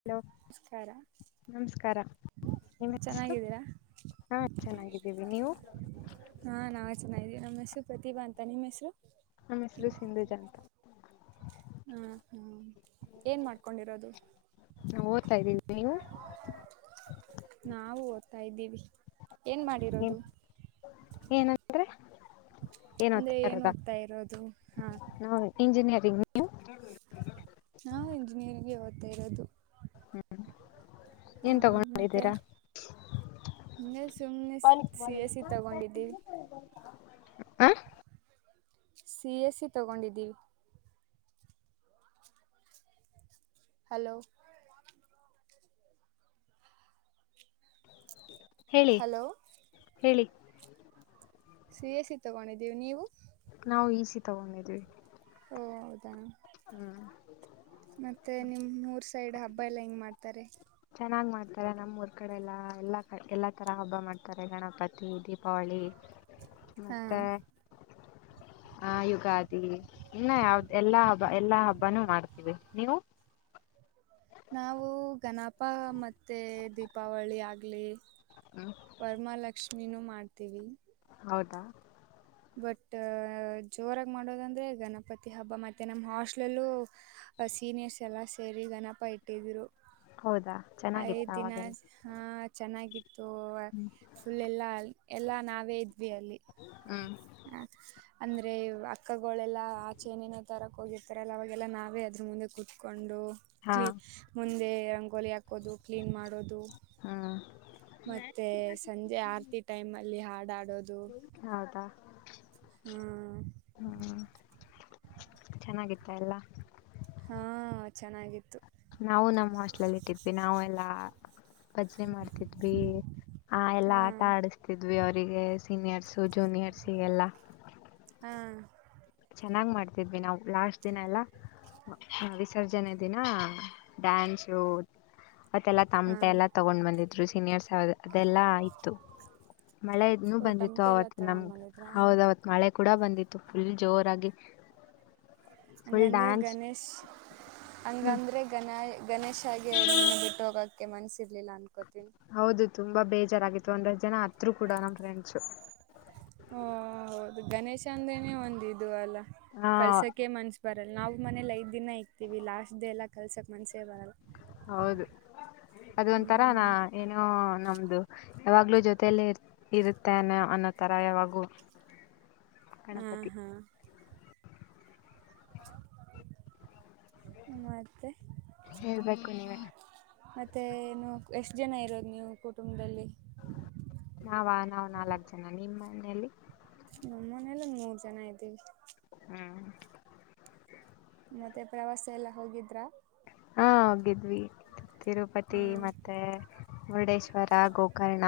Hello ನಮಸ್ಕಾರ ನಮಸ್ಕಾರ ನಿಷ್ಟು ಚೆನ್ನಾಗಿದ್ದೀರಾ ಹಾ ಚೆನ್ನಾಗಿದ್ದೀವಿ ನೀವು ಹಾ ನಾವ ಚೆನ್ನಾಗ ಇದ್ವಿ ನಮ್ಮ ಹೆಸರು ಪ್ರತಿಭಾ ಅಂತ ನಿಮ್ಮ್ ಹೆಸರು ನ ಹೆಸರು ಸಿಂಧು ಜನಂತ ಹ್ಮ ಹ್ಮ ಏನ್ ಮಾಡ್ಕೊಂಡಿರೋದು ನಾವು ಓದ್ತಾ ಇದ್ದೀವಿ ನೀವು ನಾವು ಓದ್ತಾ ಇದ್ದೀವಿ ಏನ್ ಮಾಡಿರೋದು ಏನಂದ್ರೆ ಅಂದ್ರೆ ಏನತ್ತ ಏನ್ ಇದ ಓದ್ತಾ ಇರೋದು ಹಾ ನ ಇಂಜಿನಿಯರ್. [unintelligible] [unintelligible] ನಾವು ಇಂಜಿನಿಯರಿಂಗ್ಗೆ ಓದ್ತಾ ಇರೋದು ಹ್ಮ್ ಹಾ ಏನ್ ಮತ್ತೆ ತಗೊಂಡಿದಿರ ಹಿಂಗೆ ಸುಮ್ಮನೆ ಸಿ ಎಸ್ ಸಿ ತಗೊಂಡಿದ್ದೀವಿ [unintelligible] ಹಾ ಸಿ ಎಸ್ ಸಿ ತಗೊಂಡಿದ್ದೀವಿ ಹಲೋ ಹೇಳಿ ಹಲೋ [inaudible] ಹೇಳಿ ಸಿ ಎಸ್ ಸಿ ತಗೊಂಡಿದೀವಿ ನೀವು ನಾವು ಇ ಸಿ ತಗೊಂಡಿದ್ವಿ ಹೌದಾ ಹಾ ಮತ್ತೆ ನಿಮ್ಮ್ ಊರ್ ಸೈಡ್ ಹಬ್ಬ ಎಲ್ಲಾ ಹೆಂಗ್ ಮಾಡ್ತಾರೆ ಚೆನ್ನಾಗ್ ಮಾಡ್ತಾರೆ ನಮ್ಮ ಊರ್ ಕಡೆ ಎಲ್ಲ ಎಲ್ಲ ಎಲ್ಲ ತರ ಹಬ್ಬ ಮಾಡ್ತಾರೆ ಗಣಪತಿ ದೀಪಾವಳಿ ಹಾಂ ಮತ್ತೆ [inaudible] ಆ ಯುಗಾದಿ ಇನ್ನ ಯಾವ್ದ ಎಲ್ಲಾ ಹಬ್ಬ ಎಲ್ಲಾ ಹಬ್ಬಾನೂ ಮಾಡ್ತೀವಿ ನೀವು ನಾವು ಗಣಪ ಮತ್ತೆ ದೀಪಾವಳಿ ಆಗ್ಲಿ ಹ್ಮ್ ವರಮಹಾಲಕ್ಷ್ಮಿನ್ನು ಮಾಡ್ತೀವಿ ಹೌದಾ ಬಟ್ ಜೋರಾಗಿ ಮಾಡೋದಂದ್ರೆ ಗಣಪತಿ ಹಬ್ಬ ಮತ್ತೆ ನಮ್ಮ ಹಾಸ್ಟ್ಲಲ್ಲೂ ಸೀನಿಯರ್ಸ್ ಎಲ್ಲಾ ಸೇರಿ ಗಣಪ ಇಟ್ಟಿದ್ರು ಹೌದಾ ಚೆನ್ನಾಗಿತ್ತ ಐದ್ ದಿನ ಅವಾಗೆಲ್ಲ ಹ ಚೆನ್ನಾಗಿತ್ತು ಫುಲ್ ಎಲ್ಲ ಎಲ್ಲಾ ನಾ ನಾವೇ ಇದ್ವಿ ಅಲ್ಲಿ ಹ್ಮ್ ಅಂದ್ರೆ ಅಕ್ಕಗಳೆಲ್ಲ ಆಚೆನೇನೋ ತರಕ್ ಹೋಗಿರ್ತಾರಲ್ಲ ಅವಾಗೆಲ್ಲಾ ನಾವೇ ಅದ್ರ ಮುಂದೆ ಕುತ್ಕೊಂಡು ಹಾ ಮುಂದೆ ರಂಗೋಲಿ ಹಾಕೋದು ಕ್ಲೀನ್ ಮಾಡೋದು ಹಾ ಮತ್ತೆ ಸಂಜೆ ಆರತಿ ಟೈಮ್ ಅಲ್ಲಿ ಹಾಡಾಡೋದು ಹೌದಾ ಹಾ ಚೆನ್ನಾಗಿತ್ತ ಎಲ್ಲ ಹಾ ಚೆನ್ನಾಗಿತ್ತು ನಾವು ನಮ್ಮ ಹಾಸ್ಟ್ಲಲ್ಲಿ ಇಟ್ಟಿದ್ವಿ ನಾವೆಲ್ಲಾ ಭಜನೆ ಮಾಡ್ತಿದ್ವಿ ಆ ಎಲ್ಲಾ ಹಾ ಆಟ ಆಡಸ್ತಿದ್ವಿ ಅವ್ರ ಅವರಿಗೆ ಸೀನಿಯರ್ಸ್ ಜೂನಿಯರ್ಸ್ಗೆಲ್ಲ ಹಾ ಚೆನ್ನಾಗ್ ಮಾಡ್ತಿದ್ವಿ ನಾವು ಲಾಸ್ಟ್ ದಿನ ಎಲ್ಲ ಹಾ ವಿಸರ್ಜನೆ ದಿನ ಡ್ಯಾನ್ಸು ಮತ್ತೆಲ್ಲಾ ಹಾ ತಮಟೆ ಎಲ್ಲ ತಗೊಂಡ್ ಬಂದಿದ್ರು ಸೀನಿಯರ್ಸ್ ಅದೆಲ್ಲಾ ಆಯ್ತು ಮಳೆ ಓ ಬಂದಿತ್ತು ಟಮಟೆ ಎಲ್ಲ ಅವತ್ ನಮ್ ತಗೊಂಡ್ ಬಂದಿದ್ರಾ ಹೌದ ಅವತ್ ಮಳೆ ಕೂಡ ಬಂದಿತ್ತು ಫುಲ್ ಜೋರಾಗಿ ಫುಲ್ ಅಂಗಾಂದ್ರೆ ಡ್ಯಾನ್ಸ್ ಗಣೇಶ್ ಹ್ಮ್ ಅಂಗಾಂದ್ರೆ ಗಣಾಯ ಗಣೇಶ ಹಾಗೆ ನೀನ್ನ ಬಿಟ್ಟು ಹೋಗೋಕ್ಕೆೆ ಮನಸಿರ್ಲಿಲ್ಲ ಅನ್ಕೋತ ಹೌದು ತುಂಬಾ ಬೇಜಾರಾಗಿತ್ತು ಒಂದಷ್ಟು ಜನ ಅತ್ರರು ಕೂಡ ನಮ್ ಫ್ರೆಂಡ್ಸ ಹಾ ಹೌದು ಗಣೇಶ್ ಅಂದ್ರೇನೆ ಒಂದ ಇದು ಅಲ್ಲ ಹಾ ಕಳಸಕ್ಕೆ ಮನಸು ಬರಲ್ಲ ನಾವು ಮನೇಲಿ ಐದ್ ದಿನ ಇಕ್ತೀವಿ ಲಾಸ್ಟ್ ಡೇ ಎಲ್ಲ ಕಳಸಕ್ಕೆ ಮನಸೇ ಬರಲ್ಲ ಹೌದು [inaudible] ಅದೊಂತರ ನಾ ಹ್ಮ್ ಏನೋ ನಮ್ದು ಯಾವಾಗಲೂ ಜೊತೆಯಲ್ಲಿ ಇರುತ್ತೆೋ ಅನ್ನೋ ಥರ ಯಾವಾಗೂ ಗಣಪತಿ ಹ ಹಾ ಮತ್ತೆ ಹೇಳ್ಬೇಕು ನೀವೇ ಮತ್ತೇನು ಎಷ್ಟ್ ಜನ ಇರೋದು ನೀವು ಕುಟುಂಬದಲ್ಲಿ. ನಾವ, ನಾವುನಾಲ್ಕ್ ಜನ. ನಿಮ್ಮ ಮನೆಯಲ್ಲಿ ನಮ್ಮ ಮನೇಲ್ಲಿ ಮೂರ್ ಜನ ಇದ್ದೀವಿ. ಹ್ಮ್ ಮತ್ತೆ ಪ್ರವಾಸ ಎಲ್ಲಾ ಹೋಗಿದ್ರಾ, ಹ್ಮ, ಹೋಗಿದ್ವಿ ಹ ತಿರುಪತಿ ಮತ್ತೆ ಮುರುಡೇಶ್ವರ ಗೋಕರ್ಣ.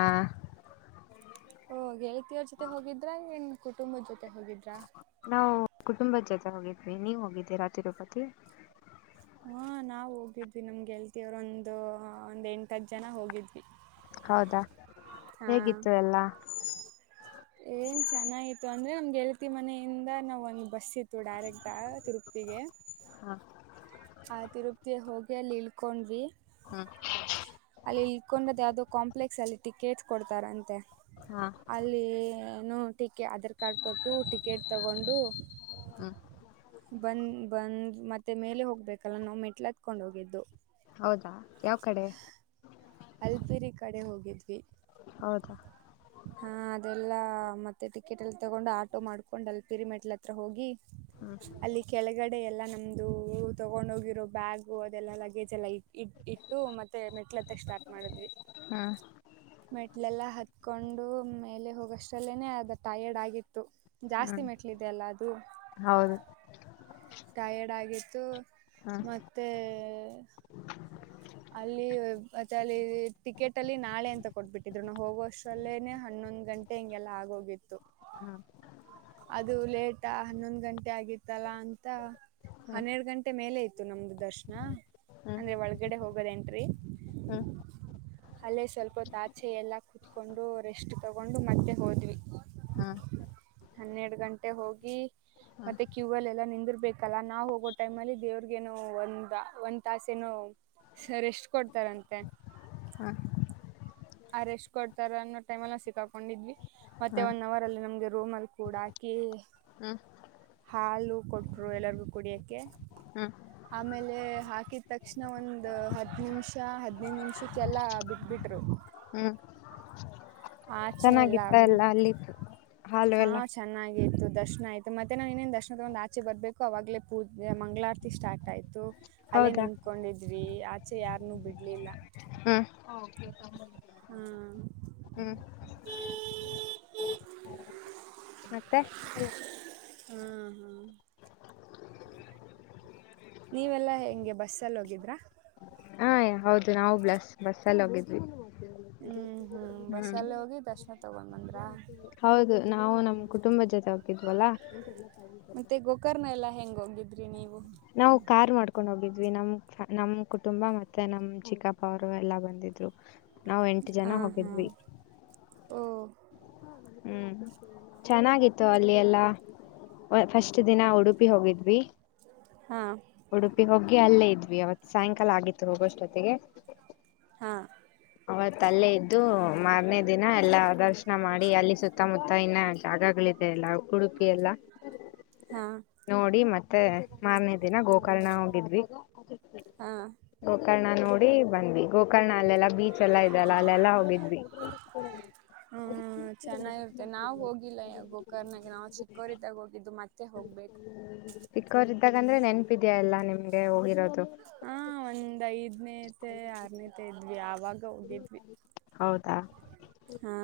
ಹ್ಮ, ಗೆಳತಿಯ್ರ ಜೊತೆ ಹೋಗಿದ್ರನ್ ಕುಟುಂಬದ ಜೊತೆ ಹೋಗಿದ್ರಾ, ನಾವ ಕುಟುಂಬದ ಜೊತೆ ಹೋಗಿದ್ವಿ ನೀವ ಹೋಗಿದ್ದೀರಾ ತಿ ರೂಪತಿ ಹಾ, ನಾವ್ ಹೋಗಿದ್ವಿ ನಮ್ಗೆಗೆಲ್ತಿರು, ಒಂದು ಒಂದ್ ಎಂಟ ಹತ್ತ್ ಜನ ಹೋಗಿದ್ವಿ. ಹೌದಾ, ಹೇಗಿತ್ತು ಎಲ್ಲಾ ಏನ್ ಚೆನ್ನಾಗಿತ್ತು ಅಂದ್ರೆ ನಮ್ಗೆ ಗೆಳತಿ ಮನೆಯಿಂದ ನಾವ್ ಒಂದ್ ಬಸ್ ಇತ್ತು. ಡೈರೆಕ್ಟ್ ತಿರುಪತಿಗೆ. ಹ ಆ ತಿರುಪತಿಯಲ್ಲಿ ಹೋಗಿ ಅಲ್ಲಿ ಇಳ್ಕೊಂಡಿವಿ. ಹ್ಮ್ ಅಲ್ಲಿ ಇಲ್ಕೊಂಡದ್ ಯಾವ್ದೋ ಕಾಂಪ್ಲೆಕ್ಸಲ್ಲಿ ಟಿಕೆಟ್ಸ್ ಕೊಡ್ತಾರಂತೆ ಹಾ ಅಲ್ಲಿ ನ ಟಿಕೆ ಆಧಾರ್ ಕಾರ್ಡ್ ಕೊಟ್ಟು ಟಿಕೆಟ್ ತಗೊಂಡು, ಹ್ಮ [inaudible] ಬಂದ್- ಬಂದ್ ಮತ್ತೆ ಮೇಲೆ ಹೋಗ್ಬೇಕಲ್ಲ ನಾವು ಮೆಟ್ಲ ಹತ್ಕೊಂಡ್ ಹೋಗಿದ್ದು. ಹೌದಾ, ಯಾವ ಕಡೆ ಅಲ್ಬಿರಿ ಕಡೆ ಹೋಗಿದ್ವಿ. - ಹೌದಾ, ಹಾ, ಅದೆಲ್ಲಾ ಮತ್ತೆ ಟಿಕೆಟ್ ಎಲ್ಲ ತಗೊಂಡು ಆಟೋ ಮಾಡ್ಕೊಂಡ ಅಲ್ಲಿ ಪಿರಿಮೆಡ್ಲ್ ಹತ್ರ ಹೋಗಿ ಹ್ಮ್ ಅಲ್ಲಿ ಕೆಳಗಡೆ ಡೆ ಎಲ್ಲಾ ನಮ್ದು ತೊಗೊಂಡ್ ಹೋಗಿರೋ ಬ್ಯಾಗು ಅದೆಲ್ಲ ಲಗೇಜ್ ಎಲ್ಲ ಇ, ಇಟ್ಟು ಮತ್ತೆ ಮೆಟ್ಲ ಮಾಡಿದ್ವಿ. ಹ್ಮ್ ಮೆಟ್ಲೆಲ್ಲಾ ಹತ್ಕೊಂಡು ಮೇಲೆ ಹೋಗ ಆಷ್ಟಲ್ಲೇನೆ ಅದು ಟೈರ್ಡ್ ಆಗಿತ್ತು. ಜಾಸ್ತಿ ಹ್ಮ್ ಮೆಟ್ಲಿದಲ್ಲ ಅದು ಹೌದು ಟಯರ್ಡ್ ಆಗಿತ್ತು ಹ್ಮ್ ಮತ್ತೆ ಅಲ್ಲಿ ಮತ್ತೆ ಅಲ್ಲಿ ಟಿಕೆಟ್ ಅಲ್ಲಿ ನಾಳೆ ಅಂತ ಕೊಟ್ಬಿಟ್ಟಿದ್ರು. ನಾ ಹೋಗುವ ಅಷ್ಟ್ರಲ್ಲೇನೆ ಹನ್ನೊಂದ್ ಗಂಟೆ ಹಿಂಗೆಲ್ಲ ಆಗೋಗಿತ್ತು. ಹ್ಮ್ ಅದು ಲೇಟ್ ಹನ್ನೊಂದು ಗಂಟೆ ಆಗಿತ್ತಲ್ಲಾ ಅಂತ ಹ್ಮ್ ಹನ್ನೆರಡು ಗಂಟೆ ಮೇಲೆ ಇತ್ತು ನಮ್ದು ದರ್ಶನ. ಹ್ಮ [unintelligible] ಗಡೆ ಹೋಗೋದ ಎಂಟ್ರಿ [unintelligible] ಅಲ್ಲೇ ಸ್ವಲ್ಪ ಆಚೆ ಎಲ್ಲ ಕುತ್ಕೊಂಡು ರೆಸ್ಟ್ ತಗೊಂಡು ಮತ್ತೆ ಹೋದ್ವಿ. ಹ್ಮ್ ಹನ್ನೆರಡು ಗಂಟೆ ಹೋಗಿ ಹ್ಮ್ ಮತ್ತೆ ಕ್ಯೂ ಅಲ್ಲಿ ಎಲ್ಲಾ ನಿಂದಿರ್ಬ, ಬೇಕಲ್ಲಾ ನಾವ್ ಹೋಗೋ ಟೈಮ್ ಅಲ್ಲಿ ದೇವ್ರಗೇನೋ ಒಂದ, ಒಂದ್ ತಾಸೇನು ಸರ್ ಎಷ್ಟ ಕೊಡ್ತಾರಂತೆ. ಹ್ಮ [inaudible] ಆ ರ ಎಷ್ಟ್ ಕೊಡ್ತಾರ ಅನ್ನೋ ಟೈಮಲ್ಲಿ ನಾವು ಸಿಕ್ಕಾಕೊಂಡಿದ್ವಿ. ಮತ್ತೆ ಹ್ಮ್ ಒನ್ ಅವರ್ ಅಲ್ಲಿ ನಮಗೆ ರೋಮಲ್ ಕೂಡಾಕಿ. ಹ್ಮ [inaudible] ಹಾಲು ಕೊಟ್ರು ಎಲ್ಲರಿಗೂ ಕುಡಿಯಕ್ಕೆ. ಹ್ಮ್ [inaudible] ಆಮೇಲೆ ಹಾಕಿದ ತಕ್ಷಣ ಒಂದು ಹತ್ತು ನಿಮಿಷ ಹದ್ನೈದು ನಿಮಿಷಕ್ಕೆಲ್ಲ ಬಿಟ್ಬಿಟ್ರು. ಹ್ಮ್ [unintelligible] ಆಚೆ ಚೆನ್ನಾಗಿತ್ತ ಎಲ್ಲ ಎಲ್ಲಾ ಅಲ್ಲಿದ್ದು. ಹಾಲು ಹಾ, ಎಲ್ಲ ಚೆನ್ನಾಗಿತ್ತು. ದರ್ಶನ ಆಯಿತು ಮತ್ತೆ ನಾನು ಇನ್ನೇನು, ದರ್ಶನ ತಗೊಂಡ್ ಆಚೆ ಬರಬೇಕು ಅವಾಗಲೇ ಪೂಜ ಮಂಗಳಾರತಿ ಸ್ಟಾರ್ಟ್ ಆಯಿತು. ಅಲ್ಲೇ ಹೌದಾ ನಿತ್ಕೊಂಡಿದ್ವಿ ಆಚೆ ಯಾರ್ನ್ನು ಬಿಡ್ಲಿಲ್ಲ. ಹ್ಮ್ ಹಾ ಹ್ಮ್ [unintelligible] ಹ್ಮ ಹ್ಮ [inaudible] ಮತ್ತೆ, ಹ್ಮ ಹಾ ನೀವೆಲ್ಲ ಹೆಂಗೆ ಬಸ್ಸಲ್ಲಿ ಹೋಗಿದ್ರಾ ಹ ಹೌದು ನಾವು ಬ್ಲಸ್ ಬಸ್ಲ್ಲಿ ಹೋಗಿದ್ವಿ ಹ್ಮ್ ಹ್ಮ್ ಬಸ್ಸಲ್ಲೇ ಹೋಗಿ ದರ್ಶನ ತಗೊಂಡಂದ್ರ ಹೌದು ನಾವು ನಮ್ ಕುಟುಂಬ ಜೊತೆ ಹೋಗಿದ್ವಲ್ಲ ಮತ್ತೆ ಗೋಕರ್ನ ಎಲ್ಲ ಹೆಂಗ ಹೋಗಿದ್ರಿ ನೀವು ನಾವು ಕಾರ್ ಮಾಡ್ಕೊಂಡ್ ಹೋಗಿದ್ವಿ ನಮ್ ನಮ್ ಕುಟುಂಬ ಮತ್ತೆ ನಮ್ ಚಿಕ್ಕಪ್ಪ ಅವರು ಎಲ್ಲಾ ಬಂದಿದ್ವಿ ನಾವ್ ಎಂಟು ಹಾ ಜನ ಹಾ ಹೋಗಿದ್ವಿ ಓ ಹ್ಮ್ ಚೆನ್ನಾಗಿತ್ತು ಅಲ್ಲಿ ಎಲ್ಲಾ ಫಸ್ಟ್ ದಿನ ಉಡುಪಿ ಹೋಗಿದ್ವಿ ಹಾ ಉಡುಪಿ ಹೋಗಿ ಅಲ್ಲೇ ಇದ ಅವತ್ತ ಸಾಯಂಕಾಲ ಆಗಿತ್ತು ಹೋಗುವಷ್ಟೊತ್ತಿಗೆ ಹಾ ಅವರ ತಲೆೆ ಇದ್ದು ಮಾರ್ನೇ ದಿನ ಎಲ್ಲಾ ದರ್ಶನ ಮಾಡಿ ಅಲ್ಲಿ ಸುತ್ತಮುತ್ತ ಇನ್ನ ಜಾಗಗಳಿದೆ ಎಲ್ಲ ಉಡುಪಿ ಎಲ್ಲ ಹಾ ನೋಡಿ ಮತ್ತೆ ಮತ್ತೆ ಮಾರ್ನೇ ದಿನ ಗೋಕರ್ಣ ಹೋಗಿದ್ವಿ ಹಾ ಗೋಕರ್ಣ ನೋಡಿ ಬಂದ್ವಿ ಗೋಕರ್ಣ ಅಲ್ಲೆಲ್ಲ ಬೀಚ್ ಎಲ್ಲ ಇದದೆಲ್ಲ ಅಲ್ಲೆಲ್ಲಾ ಹೋಗಿದ್ವಿ ಹ್ಮ್ ಚೆನ್ನಾಗಿರುತ್ತೆ ನಾವ್ ಹೋಗಿಲ್ಲ ಗೋಕರ್ನಾಗ ನಾವು ಚಿಕ್ಕೋರಿದಾಗ ಹೋಗಿದ್ದು ಮತ್ತೆ ಹೋಗ್ಬೇಕು ಸಿಿಕ್ಕೋರಿದ್ದಾಗ ಅಂದ್ರೆ ನೆನಪಿದ್ಯಾಾ ಎಲ್ಲ ನಿಮ್ಗೆ ಹೋಗಿರೋದು ಹ ಒಂದ್ ಐದ್ನೇತೆ ಆರನೇತೆ ಇದ್ವಿ ಯಾವಾಗ ಹೌದಾ ಹಾ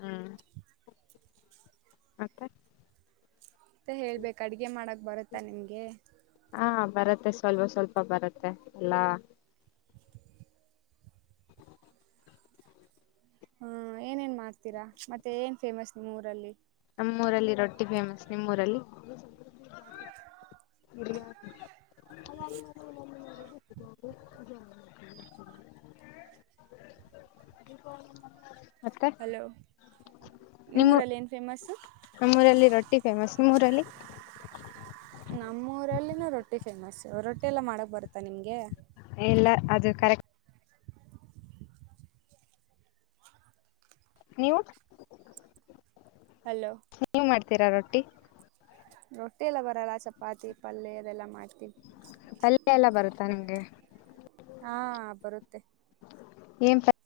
ಹ್ಮ್ ಮತ್ತ ಹೇಳ್ಬೇಕ ಅಡ್ಗೆ ಮಾಡಕ್ ಬರುತ್ತಾ ನಿಮಗೆ ಹಾ ಬರತ್ತೆ ಸ್ವಲ್ಪ ಸ್ವಲ್ಪ ಬರತ್ತೆ ಎಲ್ಲಾ ಹ್ಮ ಏನೇನ್ ಮಾಡ್ತೀರಾ ಮತ್ತೆ ಏನ್ ಫೇಮಸ್ ನಿಮ್ಮ್ ಊರಲ್ಲಿ ನಿಮ್ಮೂರಲ್ಲಿ ರೊಟ್ಟಿ ಫೇಮಸ್ ನಿಮ್ಮೂರಲ್ಲಿ ಾ ಪ ಹಲೋ ನಿಮ್ಮೂರಲ್ಲಿ ಏನ್ ಫೇಮಸ್ಸು ನಮ್ಮೂರಲ್ಲಿ ರೊಟ್ಟಿ ಫೇಮಸ್ ನಿಮ್ಮೂರಲ್ಲಿ ನಮ್ಮೂರಲ್ಲಿನೂ ರೊಟ್ಟಿ ಫೇಮಸ್ ರೊಟ್ಟಿ ಎಲ್ಲ ಮಾಡಕ್ ಬರುತ್ತಾ ನಿಮ್ಗೆ ಎಲ್ಲ ಅದು ಕರೆಕ್ಟ್ ನೀವು ಹಲೋ ನೀವು ಮಾಡ್ತೀರಾ ರೊಟ್ಟಿ ರೊಟ್ಟಿ ಎಲ್ಲ ಬರಲ್ಲ ಚಪಾತಿ ಪಲ್ಯ ಅದೆಲ್ಲ ಮಾಡ್ತೀವಿ ಪಲ್ಲಯ ಎಲ್ಲ ಬರುತ್ತಾ ನಿಂಗೆ ಹಾ ಬರುತ್ತೆ ಏನ್ ಪಲ್ಲೆ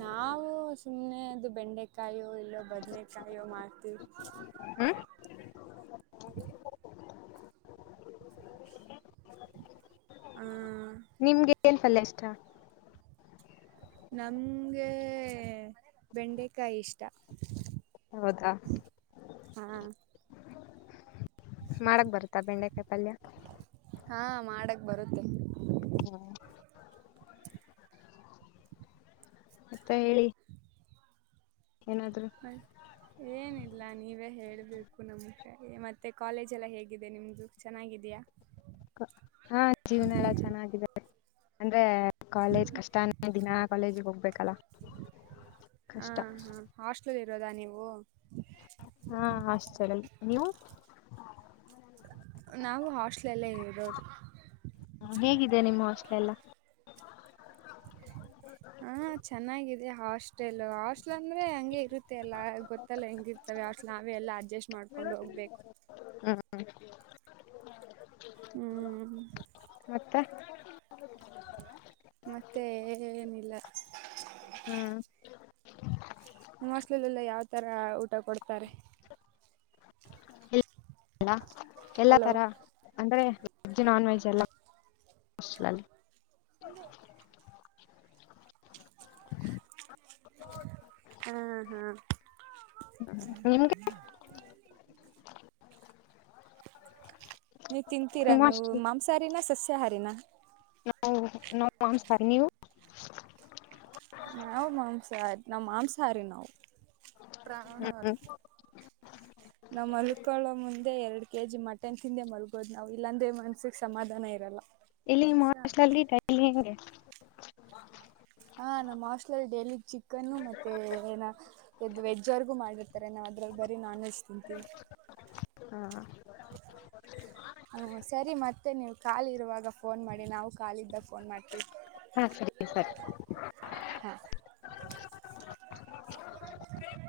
ನಾವು ಸುಮ್ಮ್ನೆದು ಬೆಂಡೆಕಾಯು ಇ ಇ ಬೆ ಕಾಯೋ ಮಾಡಾರ್ತಿ ಹ್ಮ ಹಾ ನಿಮ್ಗೆಲ್ ಫಲ್ ಇಷ್ಟ ನಮ್ಗೆ ಬೆಂಡೆಕಾಯಿ ಇಷ್ಟ ಹೌದಾ ಹಾ ಮಾಡಕ್ ಬರುತ್ತಾ ಬೆಂಡೆಕಾಯಿ ಪಲ್ಯ ಹಾ ಮಾಡಕ್ ಬರುತ್ತೆ ಹ್ಮ ಮತ್ತಾ ಹೇಳಿ ಏನಾದ್ರು ಏನಇಲ್ಲ ಎಲ್ಲ ನೀವೇ ಹೇಳ್ಬೇಕು ನಮ್ಗೆ ಮತ್ತೆ ಕಾಲೇಜ್ ಎಲ್ಲ ಹೇಗಿದೆ ನಿಮ್ದು ಚೆನ್ನಾಗಿದಯಾ ಹಾ ಜೀವನ ಎಲ್ಲ ಚೆನ್ನಾಗಿದ್ದಾರೆ ಅಂದ್ರೆ ಕಾಲೇಜ್ ಕಷ್ಟಾನೇ ದಿನಾ ಕಾಲೇಜಿಗೆ ಹೋಗ್ಬೇಕಲ್ಲ ಹ ಹಾ ಕಷ್ಟ ಹಾಸ್ಟ್ಲ್ ಇರೋದಾ ನೀವು ಹಾ ಅಷ್ಟ ನೀವು ನಾವು ಹಾಸ್ಟೆಲ್ ಹೇಗಿದೆ ನಿಮ್ಮ ಅಷ್ಟಲೆಲ್ಲ ಹ ಚೆನ್ನಾಗಿದೆ ಹಾಸ್ಟೆಲ್ ಹಾಸ್ಟೆಲ್ ಅಂದ್ರೆ ಹಂಗೆ ಇರುತ್ತ ಮತ್ತೆ ಎಲ್ಲ ಗೊತ್ತಲ್ಲ ಹೆಂಗಿರ್ತವೆ ಅವಟ್ ನಾವೇ ಎಲ್ಲ ಅಡ್ಜಸ್ಟ್ ಮಾಡ್ಕೊಂಡ್ ಹೋಗ್ಬೇಕು ಹಾ ಹ್ಮ್ ಮತ್ತೆ ಮತ್ತೆ ಏನಿಲ್ಲ ಹ್ಮ್ ನಿಮ್ಮ ಅಸ್ಲಲೆೆಲ್ಲ ಯಾವ ತರ ಊಟ ಕೊಡ್ತಾರೆ ಅಲ್ಲ ಎಲ್ಲ ಹಲೋ ತರ ಅಂದ್ರೆ ವೆಜ್ ನಾನ್ ವೆಜ್ ಎಲ್ಲ ಮ [unintelligible] ಹಾ ಹಾ ನಿಮ್ಗೆ [inaudible] ನೀವ್ ತಿಂತೀರಾ ನಿಮ್ಮ ನೀವು ಹಾಸ್ಟೆಲ್ ಮಾಂಸಾಹಾರಿನ ಸಸ್ಯಾಹಾರಿನ ನ ನೋ ಮಾಂಸ್ ಸಾರಿ ನೀವು ನಾವು ಮಾಂಸಾಹಾರಿ ನಾ ಮಾಂಸಾಹಾರಿ ನಾವು ಪ್ರಾಣರಿ ನಮ್ಮ್ ಹಲ್ಕಳ ಮುಂದೆ ಎರಡು ಕೆ ಜಿ ಮಟನ್ ತಿಂದೆ ಮರ್ಗೋದ್ ನಾವು ಇಲ್ಲಾಂದ್ರೆ ಮನ್ಸಿಗೆ ಸಮಾಧಾನ ಇರಲ್ಲ ಇಲ್ಲಿ ಮನುಷ್ಯಾಹಾರಿ ಮಾರ್ಷಲ್ಲಿಟ ಇಲ್ಲಿ ಹೆಂಗೆ ಹಾ ನಮ್ಮ್ ಆಸ್ಟ್ಲರ್ ಡೆಲ್ಲಿಲಿ ಚಿ ಚಿಕನ್ನು ಮತ್ತೆ ಏನ ಎ ವೆಜ್ವರ್ಗೂ ಮಾಡಿರ್ತಾರೆ ನಾವು ಅದ್ರಲ್ಲಿ ಬರೀ ನಾನ್ ವೆಜ್ ತಿಂತೀವಿ ಹ [unintelligible] ಹಞ ಸರಿ ಮತ್ತೆ ನೀವು ಕಾಾಲಿ ಇರುವಾಗ ಫೋನ್ ಮಾಡಿ ನಾವು ಕಾಲಿದ್ದಾಗ ಫೋನ್ ಮಾಡ್ತೀವಿವಿ ಹಾ ಸರಿ ಸರಿ ಹಾಂ [inaudible]